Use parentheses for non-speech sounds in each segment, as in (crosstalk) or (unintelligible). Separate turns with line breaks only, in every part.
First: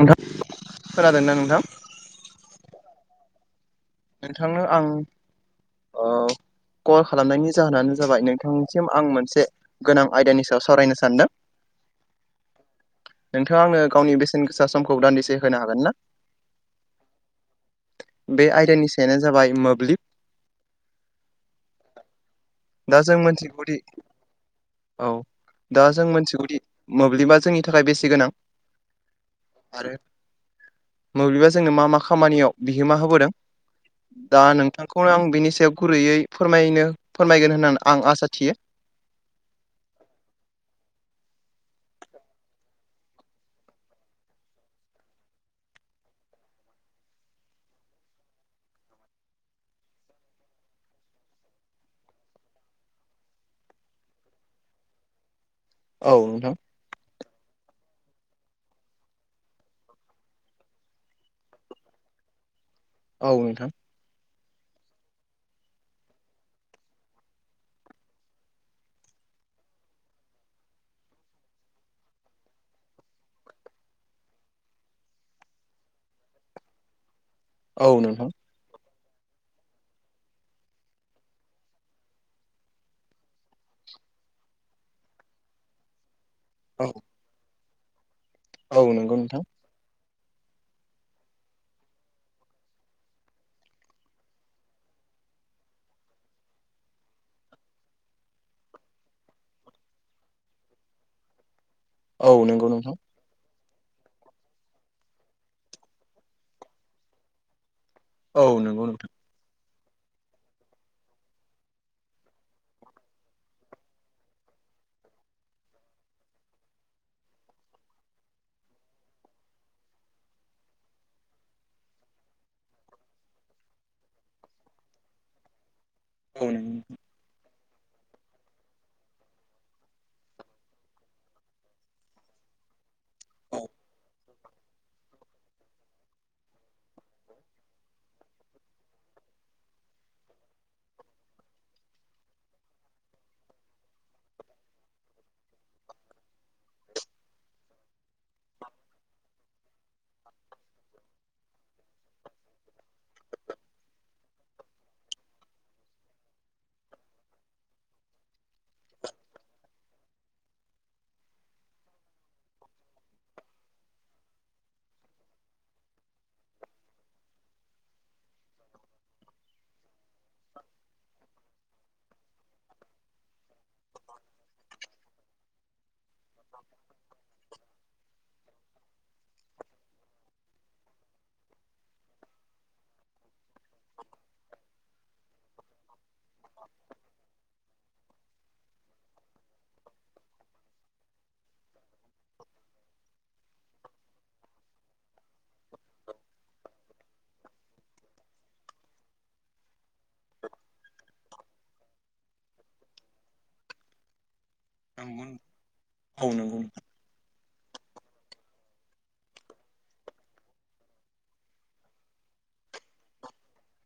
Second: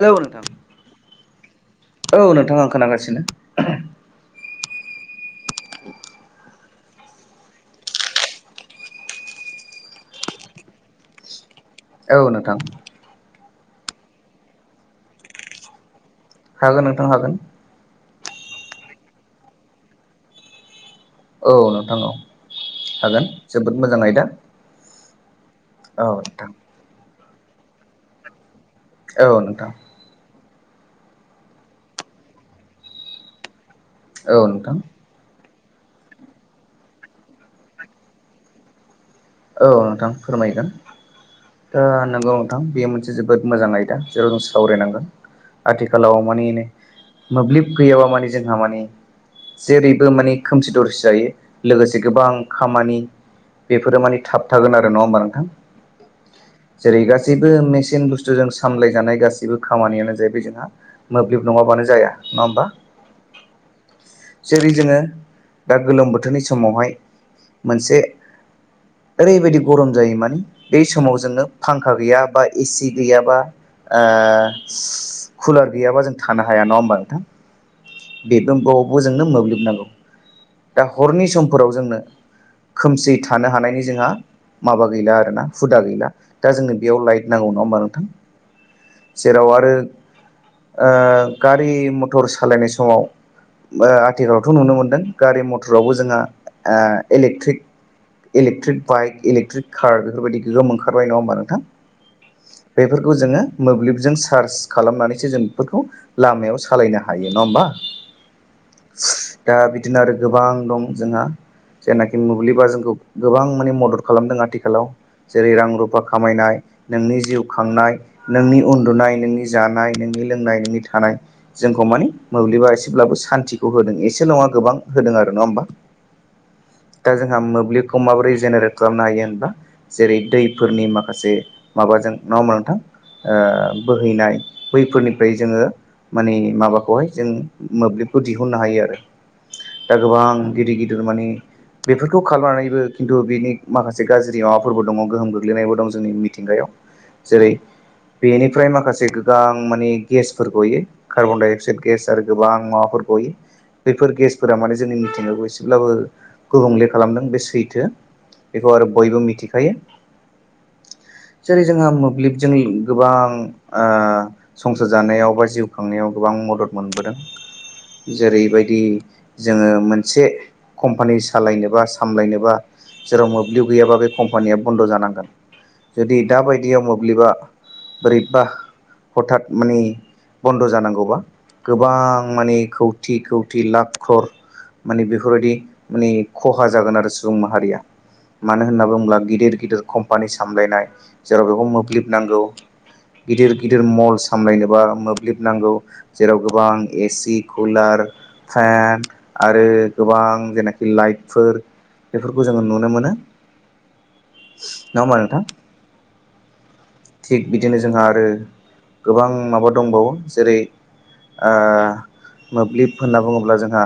नोंथां खोनादोंना नोंथां?
औ नोंथां आं खोनागासिनो। (unintelligible)
नोंथांनो आं ओ कल खालामनायनि जाहोनानो जाबाय नोंथांनिसिम आं मोनसे गोनां आयदानि सायाव सावरायनो सानदों।
औ नोंथां।
नोंथाङा आंनो गावनि बेसेन गोसा समखौ दान्दिसे होनो हागोन ना?
हागोन नोंथां हागोन।
बे आयदानि सायानो जाबाय मोब्लिब
औ नोंथां औ।
दा जों
हागोन
मोनथिगौदि
जोबोद मोजां आयदा
औ दा जों
औ नोंथां
मोनथिगौदि मोब्लिबा जोंनि थाखाय बेसे गोनां
औ नोंथां
आरो मोब्लिबा जोंनो मा मा खामानियाव बिहोमा होबोदों?
औ
दा
नोंथां
नोंथांखौनो आं बिनि सायाव गुरैयै फोरमायनो फोरमायगोन होननानै आं आसा थियो।
औ नोंथां फोरमायगोन दा नंगौ नोंथां। बे मोनसे जोबोद मोजां आयदा जेराव जों सावरायनांगोन आथिखालाव मानि मोब्लिब गैयाबा माने जोंहा माने जेरैबो माने खोमसि दरसि जायो लोगोसे गोबां खामानि बेफोरो माने थाबथागोन आरो नङा होमबा नोंथां।
औ नोंथां।
जेरै गासैबो मेसिन बुस्थुजों सामलाय जानाय गासैबो खामानियानो जाहैबाय जोंहा मोब्लिब नङाबानो जाया नङा होमबा।
औ नोंथां।
जेरै जोङो दा गोलोम बोथोरनि समावहाय मोनसे ओरैबायदि गरम जायो माने बे समाव जोङो फांखा गैया बा ए सि गैयाबा ओ कुलार गैयाबा जों थानो हाया नंङा होमबा नोंथां?
औ नों
जों बावबो जोंनो मोब्लिब नांगौ दा हरनि समफोराव जोंनो खोमसि थानो हानायनि जोंहा माबा गैला आरोना हुदा गैला। दा जोंनो
औ
बेयाव लाइट नांगौ नङा होमबा नोंथां
औ नंगौ नोंथां
जेराव आरो ओ गारि मथर सालायनाय समाव ओ आथिखालावथ' नुनो मोन्दों गारि मथरावबो जोंहा ओ electric electric bike electric car बेफोरबायदि गोगोम ओखारबाय नङा होमबा नोंथां।
औ नंगौ नोंथां
बेफोरखौ जोङो मोब्लिबजों सार्स खालामनानैसो जों बेफोरखौ लामायाव सालायनो हायो नङा होमबा।
औ नंगौ नोंथां।
दा बिदिनो आरो गोबां दं जोंहा। जायनाखि मोब्लिबा जोंखौ गोबां माने मदद खालामदों आथिखालाव। जेरै रां रुफा खामायनाय। नोंनि जिउ खांनाय नोंनि उन्दुनाय नोंनि जानाय नोंनि लोंनाय नोंनि थानाय जोंखौ मानि मोब्लिबा एसेब्लाबो सान्तिखौ होदों एसे नङा गोबां होदों आरो नङा होमबा।
(unintelligible)
दा जोंहा मोब्लिबखौ माबोरै जेनेरेट खालामनो हायो होनबा जेरै दैफोरनि माखासे माबाजों नङा होमबा नोंथां ओ बोहैनाय बैफोरनिफ्राय जोङो माने माबाखौहाय जों मोब्लिबखौ दिहुननो हायो आरो दा गोबां गिदिर गिदिर माने बेफोरखौ खालामनानैबो खिन्थु बिनि माखासे गाज्रि माबाफोरबो दङ गोहोम गोग्लैनायबो दं जोंनि मिथिंगायाव। जेरै बेनिफ्राय माखासे गोबां माने गेसफोर गयो कार्बन डाइ अक्साइद। गेस आरो गोबां माबाफोर गयो। बैफोर गेसफोरा माने जोंनि मिथिंगाखौ एसेब्लाबो गुबुंले खालामदों बे सैथो। बेखौ आरो बयबो मिथिखायो। जेरै जोंहा मोब्लिबजोनि गोबां ओ संसार जानायाव बा जिउ खांनायाव गोबां मदद मोनबोदों। जेरैबायदि जोङो मोनसे कम्पानि सालायनोबा सामलायनोबा जेराव मोब्लिब गैयाबा बे कम्पानिया बन्द' जानांगोन जुदि दाबायदियाव मोब्लिबा बोरैबा हथात माने बन्द' जानांगौबा गोबां माने खौथि खौथि लाख ख्रर। मानि बेफोरबायदि मानि खहा जागोन आरो सुबुं माहारिया। मानो होनना बुङोब्ला गिदिर गिदिर कम्पानि सामलायनाय जेराव बेवबो मोब्लिब नांगौ। गिदिर गिदिर मल सामलायनोबा मोब्लिब नांगौ। जेराव गोबां एसि कुलार फेन आरो गोबां जेनाखि लाइटफोर बेफोरखौ जोङो नुनो मोनो। नङा होमबा नोंथां।
औ नंगौ औ नंगौ नोंथां
थिग बिदिनो जोंहा आरो गोबां माबा दंबावो जेरै ओ मोब्लिब होनना बुङोब्ला जोंहा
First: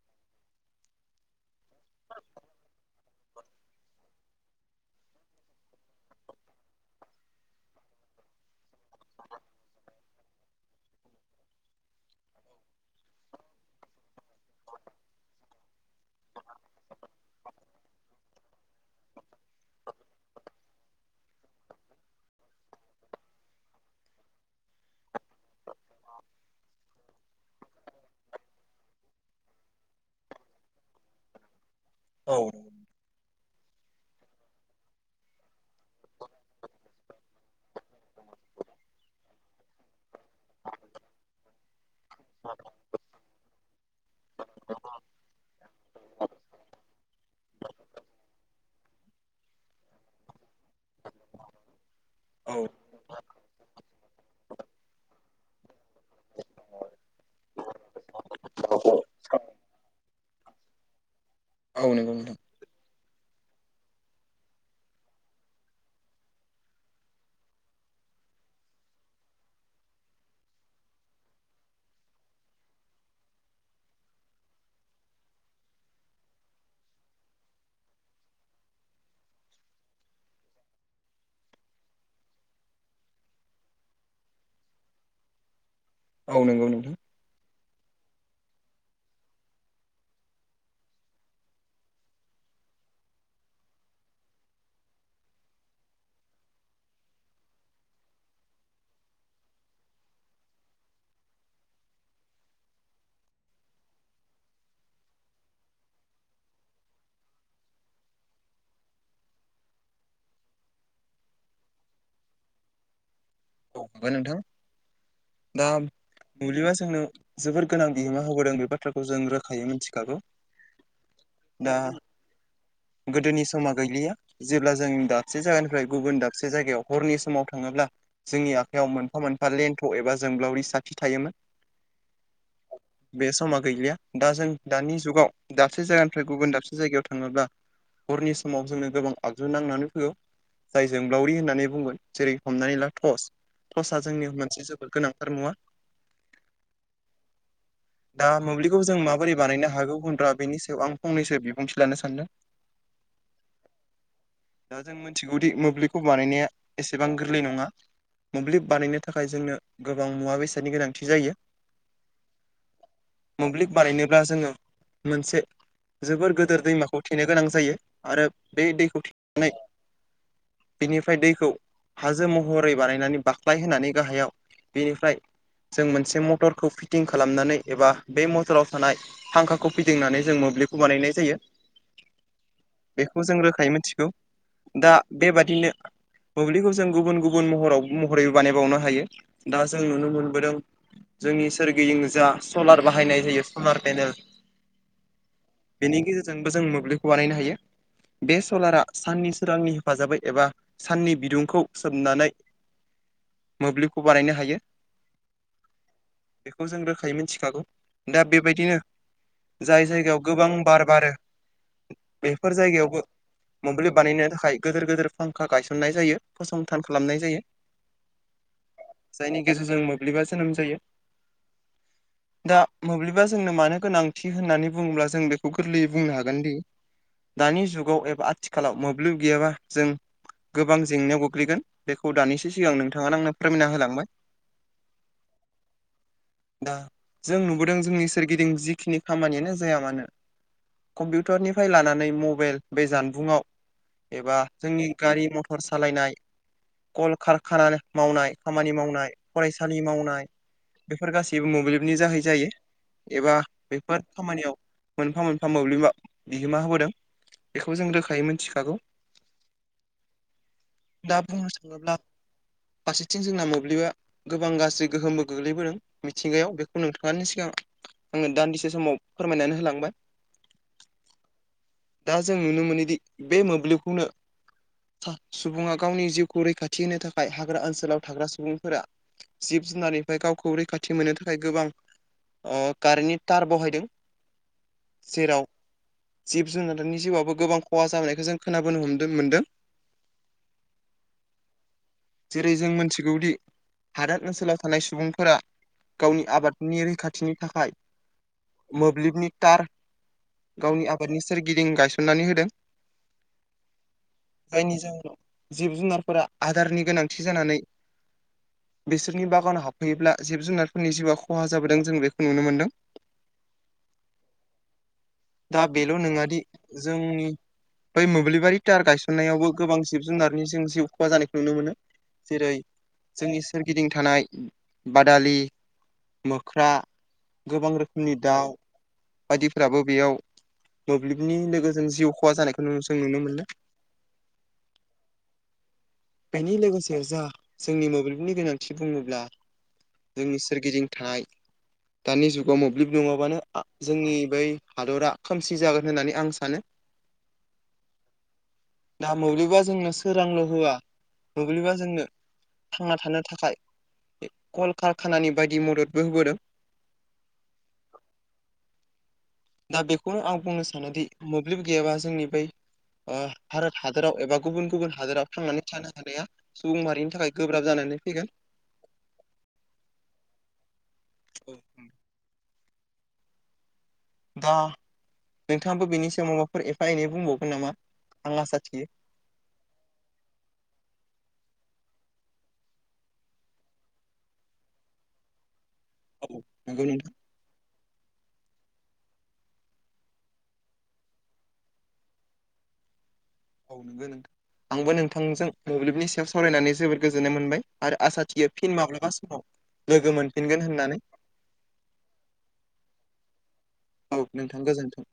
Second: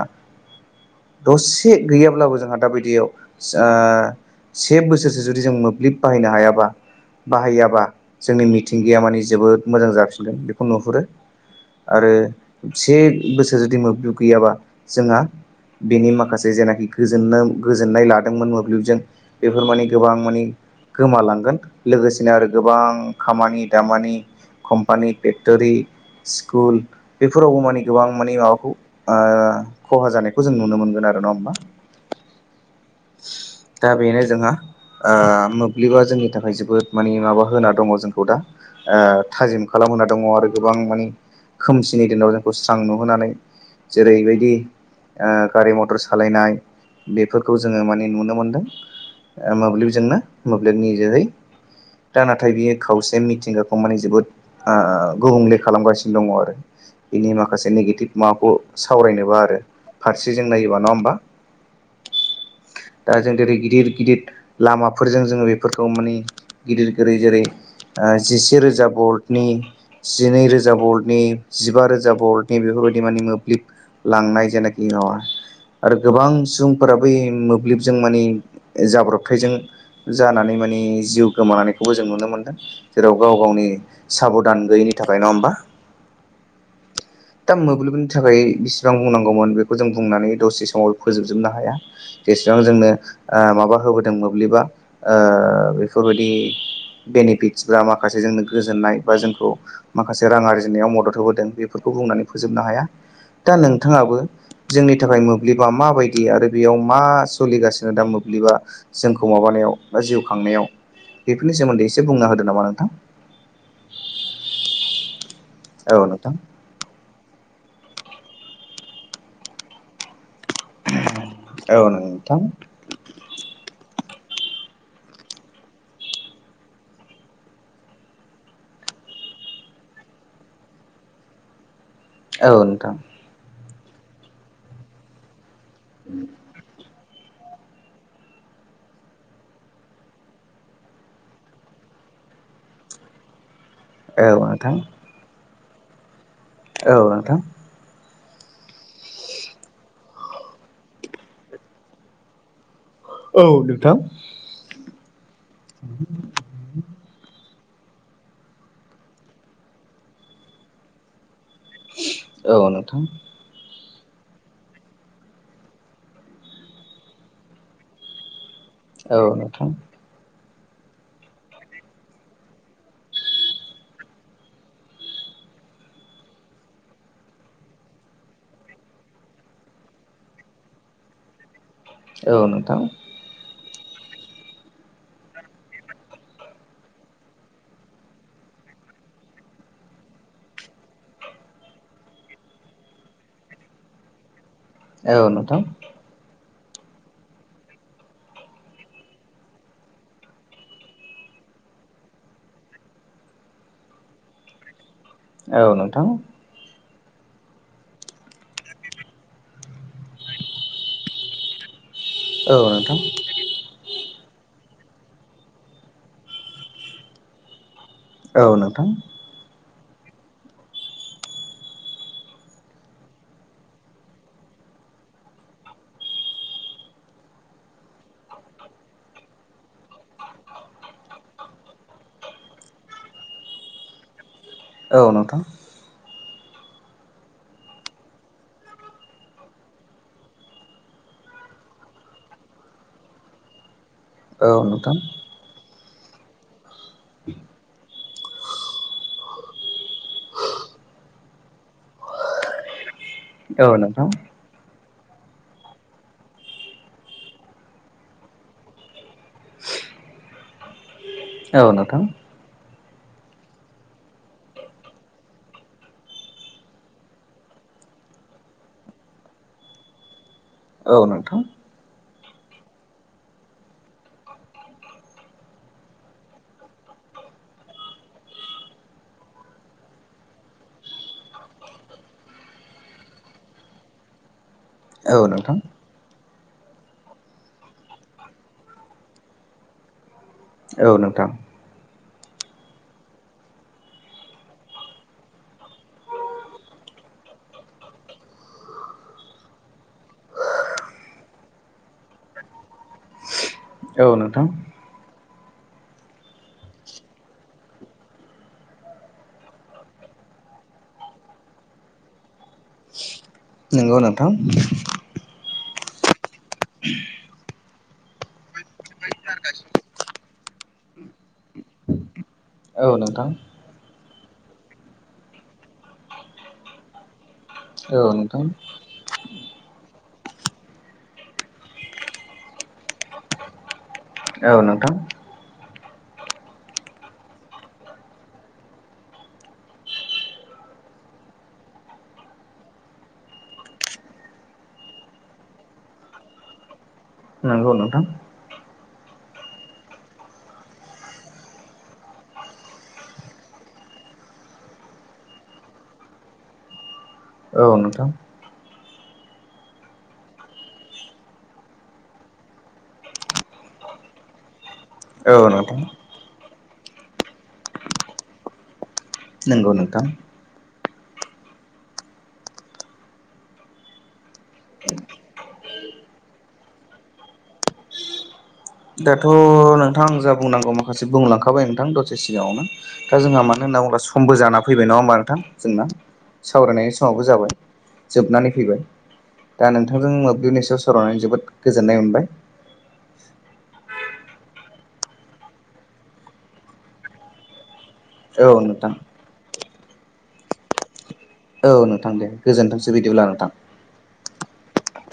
दसे गैयाब्लाबो जोंहा दााबायदियाव जो से बोसोरसो जुदि जों मोब्लिब बाहायनो हायाबा, बाहायाबा जोंनि मिथिंगाया मानिे जोबोद मोजां जाफिनगोन बेखौ नुहुरो। आरो से बोसोर जुदि मोब्लिब गैयाबा जोंहा बेनि माखासे जेनाखि गोजोन गोजोननाय लादोंमोन मोब्लिबजों बेफोर मानिे गोबां मानि गोमालांगोन लोगोसेनो आरो गोबां खामानि दामानि कम्पानि फेक्टरि। स्कुल बेफोरावबो मानि गोबां मानि माबाखौ ओ खहा जानाय। खौ जों नुनो मोनगोन आरो नङा होनबा।
औ
दा बेनो जोंहा ओ मोब्लिबा जोंनि थाखाय जोबोद मानि माबा होना दङ जोंखौ दा। ओ थाजिम खालामहोना दङ आरो गोबां माने खोमसिनि दिनाव जोंखौ स्रां नुहोनानै। जेरैबायदि ओ गारि मथर सालायनाय बेफोरखौ जोङो माने नुनो मोनदों। ओ मोब्लिबजोंनो मोब्लिबनि जोहै, दा
औ
नाथाय बियो खावसे मिथिंगा खौ माने जोबोद गुबुंले खालामगासिनो दङ आरो। बिनि माखासे नेगेटिभ माबाखौ सावरायनोबा आरो फारसे जों नायोबा, नङा होमबा?
औ नंगौ नोंथां।
दा जों दिेरै गिदिर गिदिर लामाफोरजों जोङो बेफोरखौ माने गिदिर गोदै जेरै जिसे रोजा भल्टनि जिनै रोजा बरल्टनि जिबा रोजा बरल्टनि बेफोरबायदि माने मोब्लिब लांनाय जेनाखि (unintelligible) आरो गोबां सुबुंफोराबै मोब्लिबजों माने जाब्रबथायजों जानानै माने जिउ गोमानायखौबो जों नुनो मोनदों। जेराव गाव गावनि साबधान गैयिनि थाखाय नङा होमबा?
औ नंगौ नोंथां।
दा मोब्लिबनि थाखाय बेसेबां बुंनांगौमोन बेखौ जों बुंनानै दसे समाव फोजोबजोबनो हाया। जेसेबां जोंनो ओ माबा होबोदों मोब्लिबा ओ बेफोरबायदि बेनिफिटस बा माखासे जोंनो गोजोननाय बा जोंखौ माखासे रां आरजिनायाव मदद होबोदों बेफोरखौ बुंनानै फोजोबनो हाया दा नोंथाङाबो जोंनि थाखाय मोब्लिबा माबायदि आरो बेयाव मा सोलिगासिनो दा मोब्लिबा जोंखौ माबानायाव बा जिउ खांनायाव बेफोरनि सोमोन्दै एसे बुंना होदो नामा नोंथां।
औ फंबाय नोंथां, दा
औ नोंथां
मोब्लिबा जोंनो जोबोर गोनां बिहोमा होबोदों बे बाथ्राखौ जों रोखायै मिथिखागौ। दा
औ नोंथां।
गोदोनि समा गैलिया, जेब्ला जों दाबसे जायगानिफ्राय गुबुन दाबसे जायगायाव हरनि समाव थाङोब्ला जोंनि आखायाव मोनफा मोनफा लेन्थ' एबा जोंब्लावरि साथि थायोमोन।
औ नोंथां।
बे समा गैलिया दा जों दानि जुगाव दाबसे जायगानिफ्राय गुबुन दाबसे जायगायाव थाङोब्ला हरनि समाव जोंनो गोबां आगजु नांनानै फैयो, जाय जोंलावरि होननानै बुंगोन जेरै हमनानै ला टर्स। टर्सआ
औ
जोंनि मोनसे
नोंथां
जोबोद गोनांथार मुवा।
औ नोंथां।
दा मोब्लिबखौ जों माबोरै बानायनो हागौ होनब्ला बेनि सायाव आं फंनैसो बिबुंथि लानो सानदों।
औ नोंथां।
दा जों मिथिगौदि मोब्लिखौ बानायनाया एसे सेबां गोरलै नङा मोब्लिब बानायनो थाखाय जोंनो गोबां मुवा बेसादनि गोनांथि जायो।
औ नोंथां
मोब्लिब बानायनोब्ला जोङो मोनसे जोबोर गोदोर दैमाखौ थेनो गोनां जायो आरो बे दैखौ
औ
थेनानै
नोंथां
बिनिफ्राय दैखौ हाजो महरै बानायनानै बाख्लाय होनानै गाहायाव बेनिफ्राय जों मोनसे मटरखौ फिटिं खालामनानै एबा बे मटराव थानाय फांखाखौ फैदिंनानै जों मोब्लिबखौ बानायनाय जायो।
औ नोंथां
बेखौ जों रोखायै मिथिगौ। दा बेबादिनो मोब्लिबखौ जों गुबुन गुबुन महराव महरैबो बानायबावनो हायो। दा जों नुनो मोनबोदों जोंनि सोरगिदिं जा सलार बाहायनाय जायो सलार पेनेल
औ नोंथां।
बेनि गेजेरजोंबो जों मोब्लिबखौ बानायनो हायो बे सलारा साननि सोरांनि हेफाजाबै एबा साननि बिदुंखौ सोमनानै मोब्लिबखौ बानायनो हायो।
औ नोंथां।
बेखौ जों रोखायै मिथिखागौ दा बेबायदिनो जाय जायगायाव गोबां बार बारो बेफोर
औ नोंथां
जायगायावबो मोब्लिब बानायनो थाखाय गोदोर गोदोर फांखा गायसननाय जायो फसंथान खालामनाय जायो।
औ नोंथां
जायनि गेजेरजों मोब्लिबा जोनोम जायो। दा मोब्लिबा जोंनो मानो गोनांथि होननानै बुङोब्ला जों बेखौ गोरलैयै बुंनो हागोन दि दानि जुगाव एबा आथिखालाव मोब्लिब गैयाबा जों गोबां जेंनायाव गोग्लैगोन बेखौ दानिसो सिगां नोंथाङानो आंनो फोरमायना होलांबाय।
औ नोंथां
दा जों नुबोदों जोंनि सोरगिदिं जिखिनि खामानियानो जाया मानो कम्पिउटारनिफ्राय लानानै मबाइल बे जानबुंआव एबा
औ नोंथां औ
जोंनि गारि मथर थर सालायनाय कल खारखाना मावनाय खामानि मावनाय फरायसालि मावनाय। बेफोर गासैबो मोब्लिबनि जाहै जायो। एबा बेफोर
नोंथां
खामानियाव मोनफा मोनफा मोब्लिबा बिहोमा होबोदों बेखौ जों रोखायै मिथिखागौ। दा बुंनो
औ
थाङोब्ला
नोंथां
फारसेथिं जोंना मोब्लिबा गोबां गाज्रि गोहोमबो गोग्लैबोदों मिथिंगायाव बेखौ नोंथांनि सिगांआव आङो दान्दिसे समाव फोरमायनानै होलांबाय।
औ नोंथां
दा जों नुनो मोनोदि बे मोब्लिबखौनो सुबुङा गावनि जिउखौ रैखाथि होनो थाखाय हाग्रा ओनसोलाव थाग्रा सुबुंफोरा जिब जुनारनिफ्राय गावखौ रैखाथि मोननो थाखाय गोबां अ कारेन्टनि थटार बहायदों।
औ
जेराव
नोंथां
जिब जुनारनि जिउआवबो गोबां खहा जाबोनायखौ जों खोनाबोनो हमदों मोनदों।
औ नोंथां
जेरै जों मिथिगौदि हादोर ओनसोलाव थानाय सुबुंफोरा गावनि आबादनि रैखाथिनि थाखाय मोब्लिबनि थार गावनि आबादनि सोरगिदिं गायसननानै होदों
औ नोंथां
जायनि जाहोनाव जिब जुनारफोरा आदारनि गोनांथि जानानै बिसोरनि बागानाव हाबफैयोब्ला जिब जुनारफोरनि जिउआ खहा जाबोदों जों बेखौ नुनो मोनदों।
नंगौ नोंथां
दा बेल' नङादि जोंनि बै मोब्लिबारि तार गायसननायावबो गोबां जिब जुनारनि जों जिउ खहा जानायखौ नुनो मोनो जेरै
औ नोंथां
जोंनि सोरगिदिं थानाय बादालि मोख्रा गोबां रोखोमनि
औ नोंथां
दाउ बायदिफ्राबो बेयाव मोब्लिबनि लोगोजों जिउ खहा जानायखौ जों नुनो मोनो
औ नोंथां
बेनि लोगोसे जा जोंनि मोब्लिबनि गोनांथि बुङोब्ला जोंनि सोरगिदिं थानाय दानि जुगाव मोब्लिब नङाबानो आ जोंनि बै हादरा खोमसि जागोन होननानै आं सानो।
नंगौ नोंथां
दा मोब्लिबा जोंनो सोरांल' होआ मोब्लिबा जोंनो थांना थानो थाखाय कल कारखानानि बायदि मददबो होबोदों।
औ नोंथां
दा बेखौनो आं बुंनो सानोदि मोब्लिब गैयाबा जोंनि बै ओ भारत हादराव एबा गुबुन गुबुन हादोराव
औ
थांनानै
नोंथां
थानो हानाया सुबुं माहारिनि थाखाय गोब्राब जानानै फैगोन।
नंगौ नोंथां
औ दा नोंथाङाबो बिनि सायाव माबाफोर एफा एनै बुंबावगोन नामा आं आसा थियो
दाथ' नोंथां आं जा बुंनांगौ माखासे बुंलांखाबाय नोंथां दसे सिगाङावनो दा जोंहा मानो होनना बुंब्ला समबो जाना फैबाय नङा होमबा नोंथां जोंना
औ नंगौ
सावरायनायनि
नोंथां
समाबो जाबाय। जोबनानै फैबाय दा नोंथांजों मोब्लिबनि सायाव सावरायनानै जोबोद गोजोननाय मोनबाय
औ नोंगौ नोथां आंबो नोंथांजों मोब्लिबनि सायाव सावरायनानै जोबोद गोजोननाय मोनबाय। आरो आसा
औ
थियो फिन
नोंथां
माब्लाबा समाव लोगो मोनफिनगोन होननानै
औ नोंथां दे गोजोन्थोंसै बिदिब्ला नोंथां
औ नोंथां गोजोन्थों।